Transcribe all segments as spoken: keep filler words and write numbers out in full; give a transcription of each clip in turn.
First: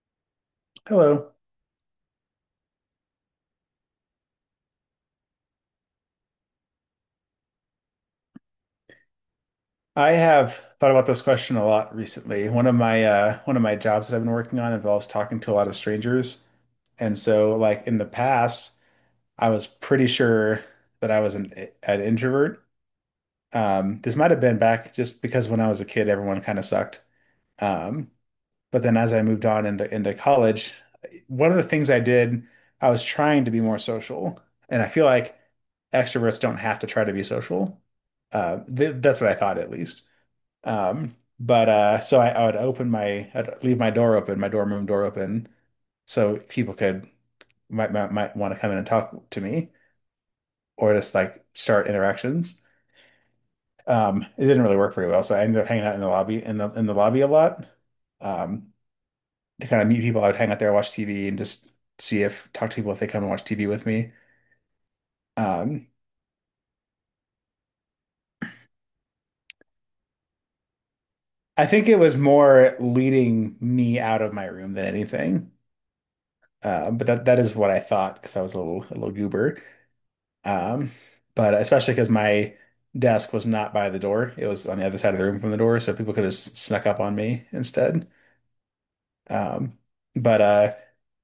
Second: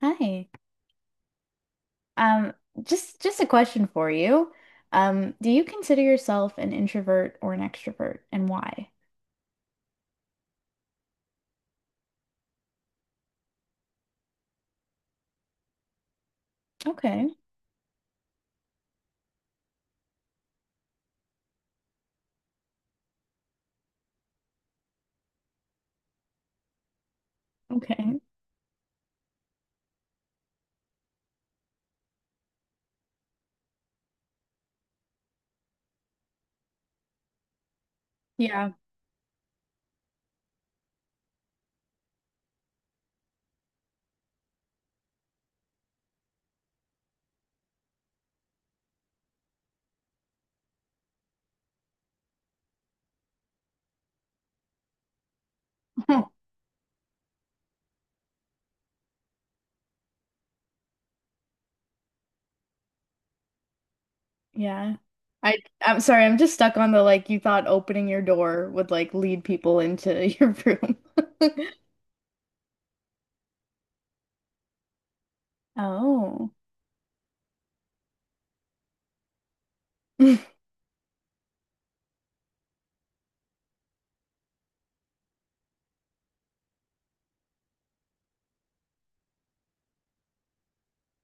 Hi. Hello. Um, just just a question for you. Um, do you consider yourself an introvert or an extrovert and why? I have thought about this question a lot recently. One of my uh, one of my jobs that I've been working on involves talking to a lot of strangers, and Okay. so like in the past, I was pretty sure that I was an an introvert. Um, this might have been back just because when I was a kid, everyone kind of sucked. Um, Okay. but then as I moved on into into college, one of the things I did, I was trying to be more social, and I feel like extroverts don't have to try to be social. Uh, Yeah. th that's what I thought at least. Um, but uh, so I, I would open my, I'd leave my door open, my dorm room door open, so people could might might, might want to come in and talk to me or just like start interactions. Um, it didn't really work very well, so I ended up hanging out in the lobby in the in the lobby a lot um, to kind of meet people. I would hang out there, watch T V, and just see if talk to people if they come and watch T V with me. Yeah. I Um, I'm sorry, I'm just stuck on the like you thought opening your door would like lead people into your room. I think it was more leading me out of my room than anything. Oh. Uh, but that that is what I thought because I was a little a little goober. Um, but especially because my desk was not by the door, it was on the other side of the room from the door, so people could have s- snuck up on me instead. Um, but uh,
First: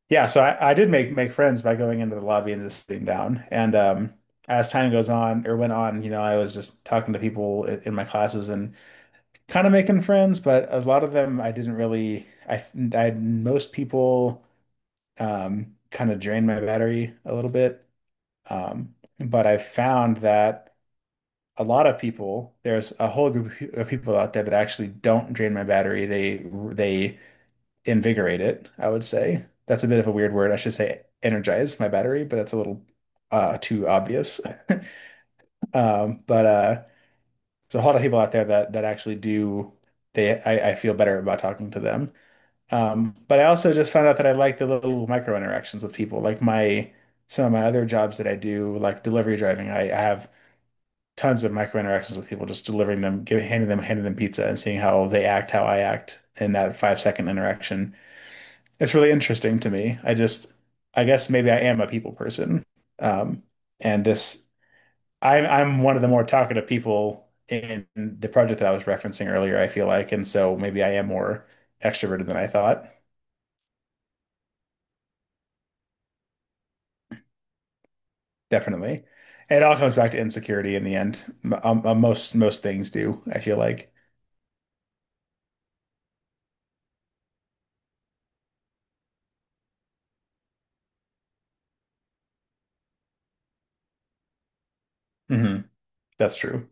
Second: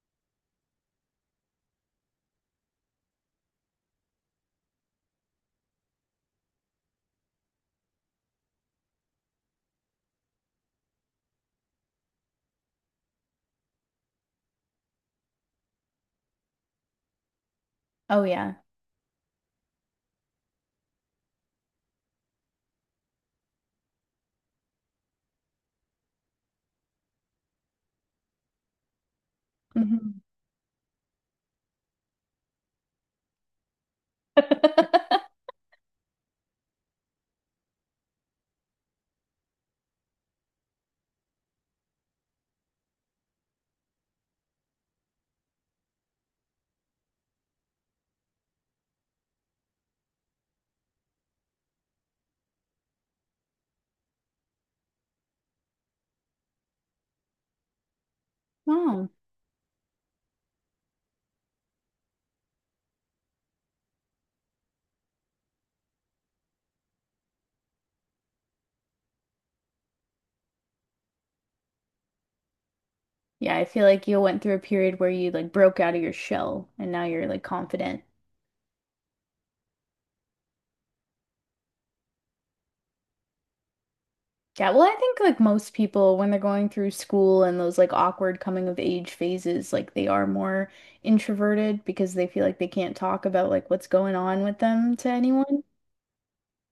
yeah, so I, I did make make friends by going into the lobby and just sitting down. And um, as time goes on or went on, you know, I was just talking to people in, in my classes and kind of making friends, but a lot of them I didn't really. I, I most people um, kind of drained my battery a little bit. Oh yeah. Um, but I found that. a lot of people, there's a whole group of people out there that actually don't drain my battery. They they invigorate it, I would say. That's a bit of a Mhm. weird word. I should say energize my battery, but that's a little uh too obvious. Um, but uh there's a lot of people out there that that actually do they I, I feel better about talking to them. Um, but I also just found out that I like the little micro interactions with people. Like my some of my other jobs that I do, like delivery driving, I, I have tons of micro interactions with people, just delivering them, giving, handing them, handing them pizza and seeing how they act, how I act in that five second interaction. It's Oh. really interesting to me. I just, I guess maybe I am a people person. Um, and this, I'm, I'm one of the more talkative people in the project that I was referencing earlier, I feel like. And so maybe I am more extroverted than I thought. Yeah, I feel like you went through a period where you like broke out of your shell and now you're like confident. Definitely. And It all comes back to insecurity in the end. M- um, uh, most most things do, I feel like. Yeah, well, I think like most people when they're going through school and those like awkward coming of age phases, like they are more introverted because they feel like they can't talk about like what's going on with them to Hmm. anyone. That's true.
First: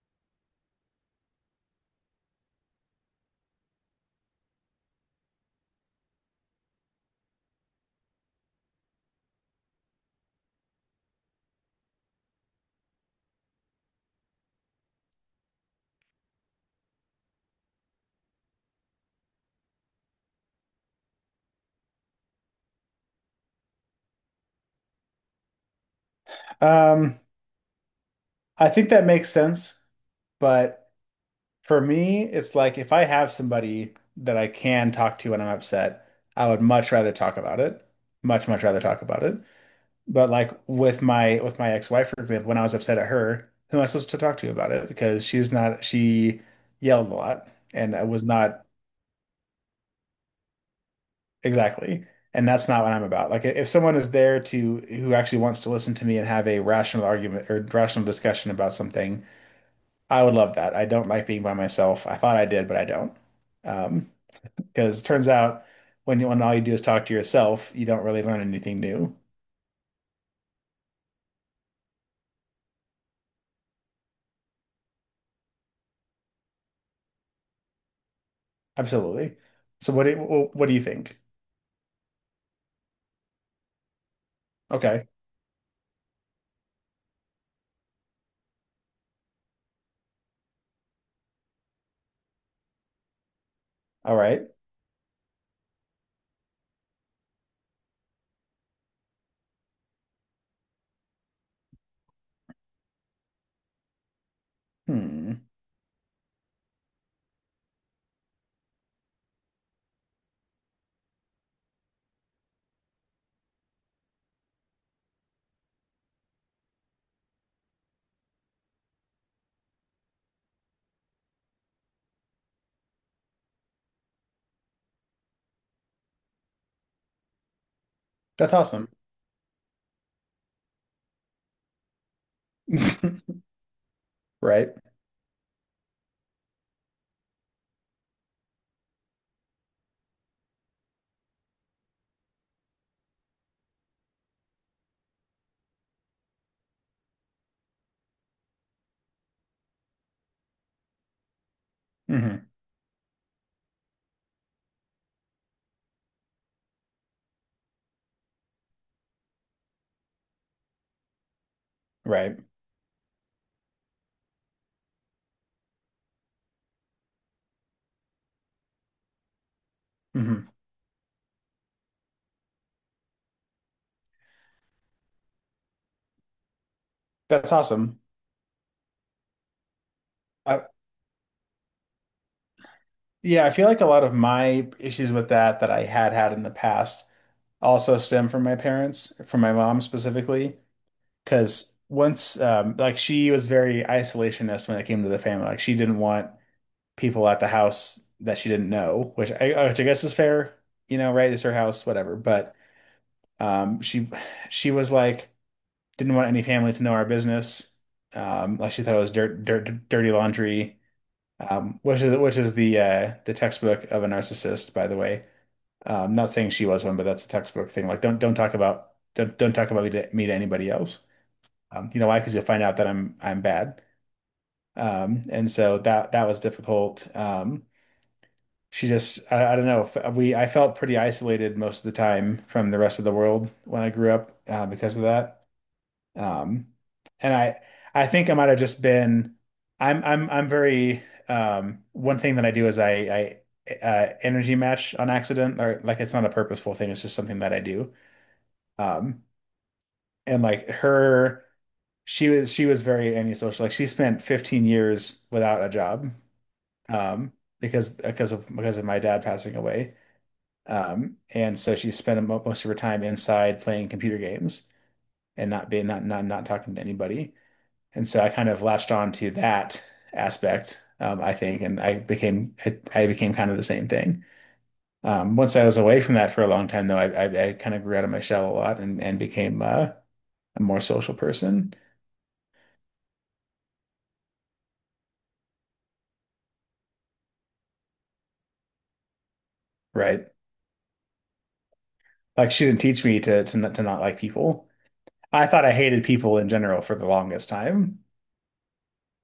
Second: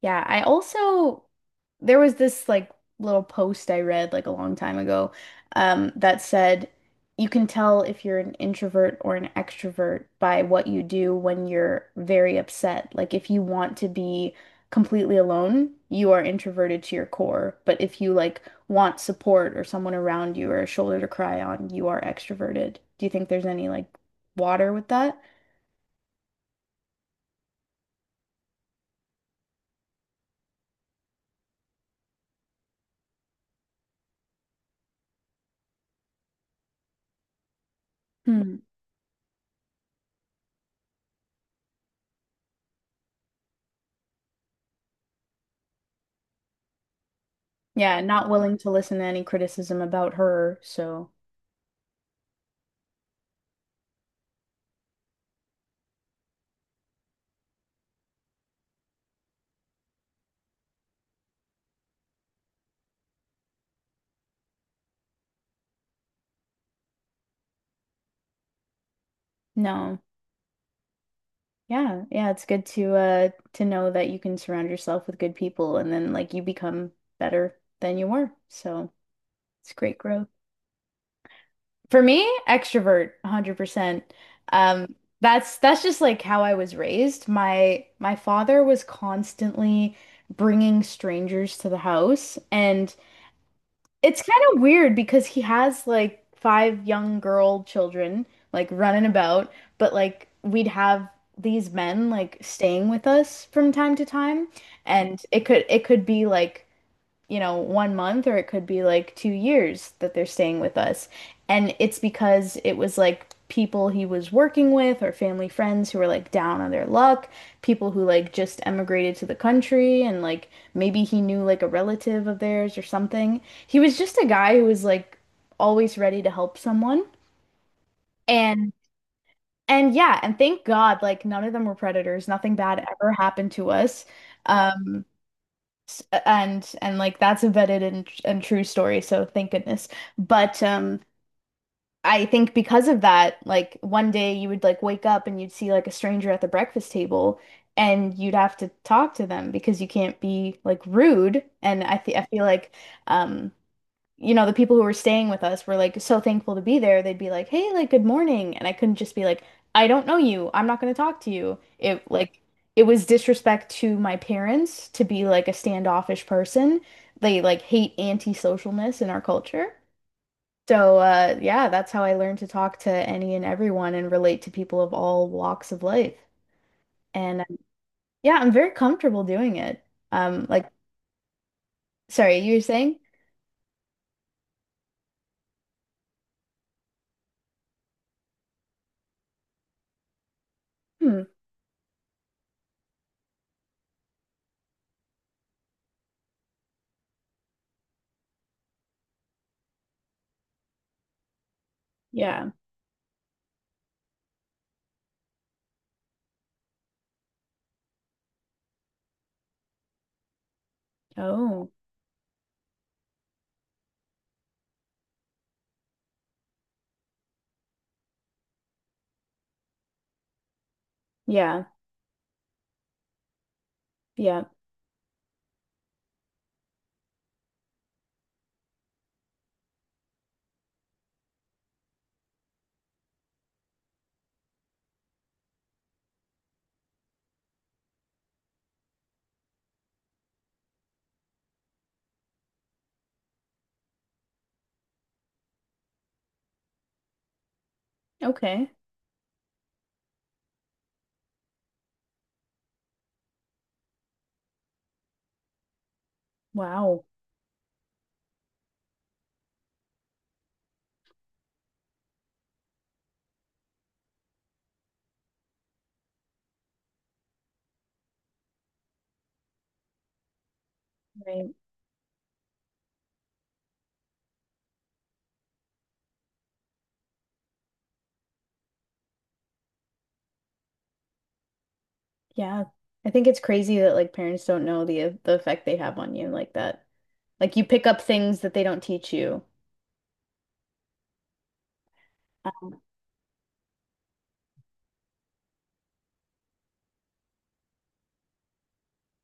Yeah, I also there was this like little post I read like a long time ago um, that said you can tell if you're an introvert or an extrovert by what you do when you're very upset. Like if you want to be completely alone, you are introverted to your core. But if you like want support or someone around you or a shoulder to cry on, you are extroverted. Do you think there's any like water with that? Um, I think that makes sense, but for me, it's like if I have somebody that I can talk to when I'm upset, I would much rather talk about it. Much, Hmm. much rather talk about it. But like with my with my ex-wife, for example, when I was upset at her, who am I supposed to talk to about it? Because she's not she yelled a lot and Yeah, I was not willing not. to listen to any criticism about her, so Exactly. And that's not what I'm about. Like if someone is there to who actually wants to listen to me and have a rational argument or rational discussion about something, I would love that. I don't like being by myself. I thought I did, but I don't. Um, because it turns out when you, when all you do is talk to yourself, you don't really learn anything new. no. Yeah, yeah, it's good to uh to know that you can surround yourself with good people and then like you become better than you were. So, Absolutely. it's So great what do you, growth. wh- what do you think? For me, extrovert one hundred percent. Um, Okay. that's that's just like how I was raised. My my father was constantly bringing strangers to the house, and All it's kind right. of weird because he has like five young girl children like running about, but like we'd have these men like staying with us from time to time, and Hmm. it could it could be like you know, one month, or it could be like two years that they're staying with us. And it's because it was like people he was working with or family friends who were like down on their luck, people who like just emigrated to the country, and like maybe he knew like a relative of theirs or something. He was just a guy who was like always ready to help someone. That's And awesome. and yeah, and thank God, like none of them were predators. Nothing bad ever happened to us. Right. Um S- uh, and and like that's embedded in, and and true story, so thank goodness. But um I think because of that, like one day you would like wake up and you'd see like a stranger at the breakfast table, and you'd have to talk to them because you can't be like rude. And I th I feel Hmm. like um you know, the people who were staying with us were like so thankful to be there. They'd be like, "Hey, like good morning." And I couldn't just be like, "I don't know you. I'm not going to talk to you." It Right. like it was disrespect to my parents to be like a standoffish person. They like hate antisocialness in our culture. Hmm. So, uh, yeah, that's how I learned to talk to any and everyone and relate to people of all walks of life. And That's um, awesome. yeah, I'm very comfortable doing it. Um, I, like, sorry, you were saying? yeah, I feel like a lot of my issues with that that I had had in the past also stem from my parents, from my mom specifically. Hmm. Because once, um, like she was very isolationist when it came to the family. Like she didn't want people at the house that she didn't know, which I, uh, which I guess is fair, you know, right? It's her house, whatever. Yeah. But um, she, she was like, didn't want any family to know our business. Um, like she thought it was dirt, dirt, dirty laundry, Oh, um, which is which is the uh, the textbook of a narcissist, by the way. Um, not saying she was one, but that's a textbook thing. Like, don't don't talk about don't don't talk about me to, me to anybody else. yeah. Um, you know why? Because you'll find out that I'm I'm bad. Yeah. Um, and so that that was difficult. Um, she just I, I don't know. F- We I felt pretty isolated most of the time from the rest of the world when I grew up uh, because of that. Um, and I I think I might have just been I'm I'm I'm very um, one thing that I do is I I uh, energy match on accident or like it's not a purposeful thing. It's just something that I do. Okay. Um, and like her. she was she was very antisocial. Like she spent fifteen years without a job, Wow. um, because because of because of my dad passing away. Um, and so she spent mo- most of her time inside playing computer games and not being not not not talking to anybody. And so I kind of latched on to that aspect, um, I Right. think, and I became I, I became kind of the same thing. Um, once I was away from that for a long time, though, I I, I kind of grew out of my shell a lot and and became uh, a more social person, Yeah. I think it's crazy that like parents don't know the uh, the effect they have on you like that. Like you pick up things that they don't teach you. right? Like she Uh, didn't teach me to to not, to not like people. I thought I hated people in general for the longest time.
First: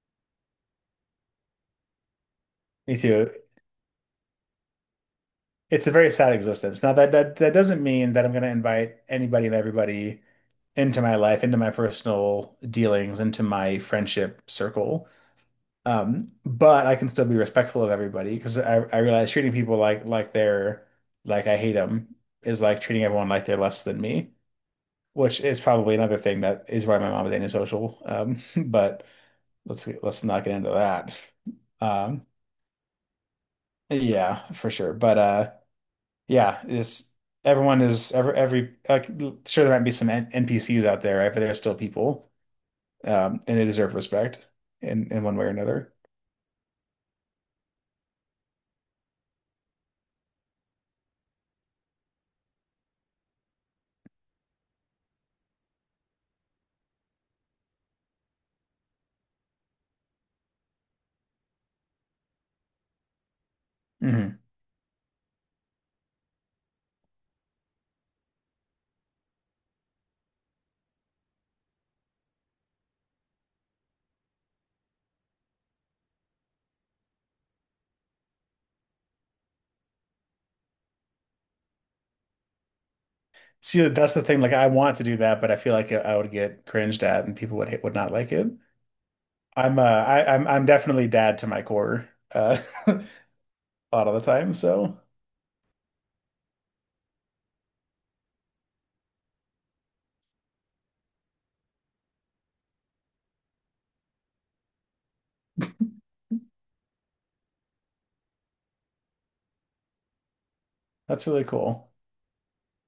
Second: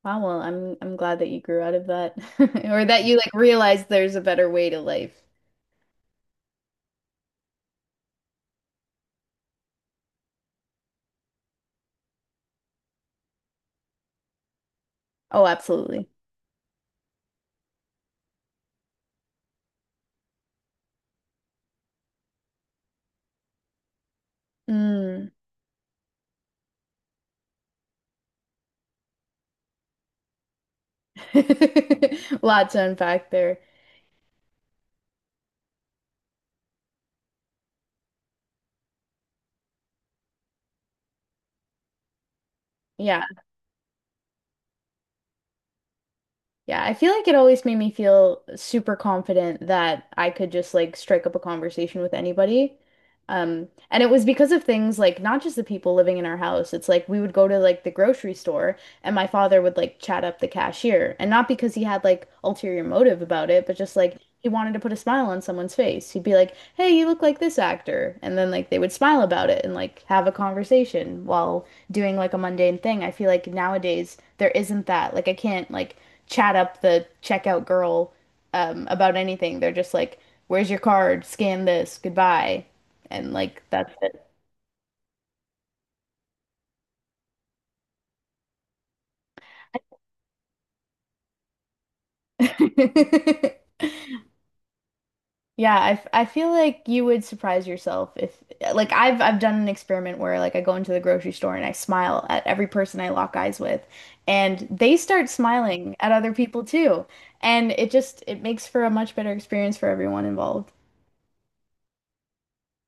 Wow, well, I'm I'm glad that you grew out of that or Me that you too. like realized there's a better way to life. It's a very sad existence. Now that that, that doesn't mean that I'm going to invite anybody and everybody into my life, into my personal dealings, into my friendship circle. Oh, absolutely. Um, but I can still be respectful of everybody because I, I realize treating people like like they're like I hate them is like treating everyone like they're less than me, Mm. which is probably another thing that is why my mom is antisocial. Um, but let's get, let's not get into that. Um, Lots to unpack there. yeah, for sure. But uh, yeah, is everyone is every every like sure there might be some N NPCs out there, right? But they're still people, Yeah. um, and they deserve respect in in one way or another. Yeah, I feel like it always made me feel super confident that I could just like strike up a conversation with anybody. Um, and it was because of things like not just the people living in our house. It's like we would go to like the grocery store, and my father would like chat up the cashier. And not because he had like ulterior motive about it, but just like Hmm. he wanted to put a smile on someone's face. He'd be like, "Hey, you look like this actor." And then like they would smile about it and like have a conversation while doing like a mundane thing. I feel like nowadays there isn't that. Like I can't like chat up the checkout girl um, about anything. They're just like, "Where's your card? Scan this. Goodbye," and like See, that's that's the thing. Like, I want to do that, but I feel like I would get cringed at, and people would would not like it. I'm uh, it. I, I'm I'm definitely dad to my core uh, a lot of the time, so Yeah, I, f- I feel like you would surprise yourself if like I've I've done an experiment where like I go into the grocery store and I smile at every person I lock eyes with, and they start smiling at other people too. And it just it makes for a much better experience for everyone involved. that's really cool.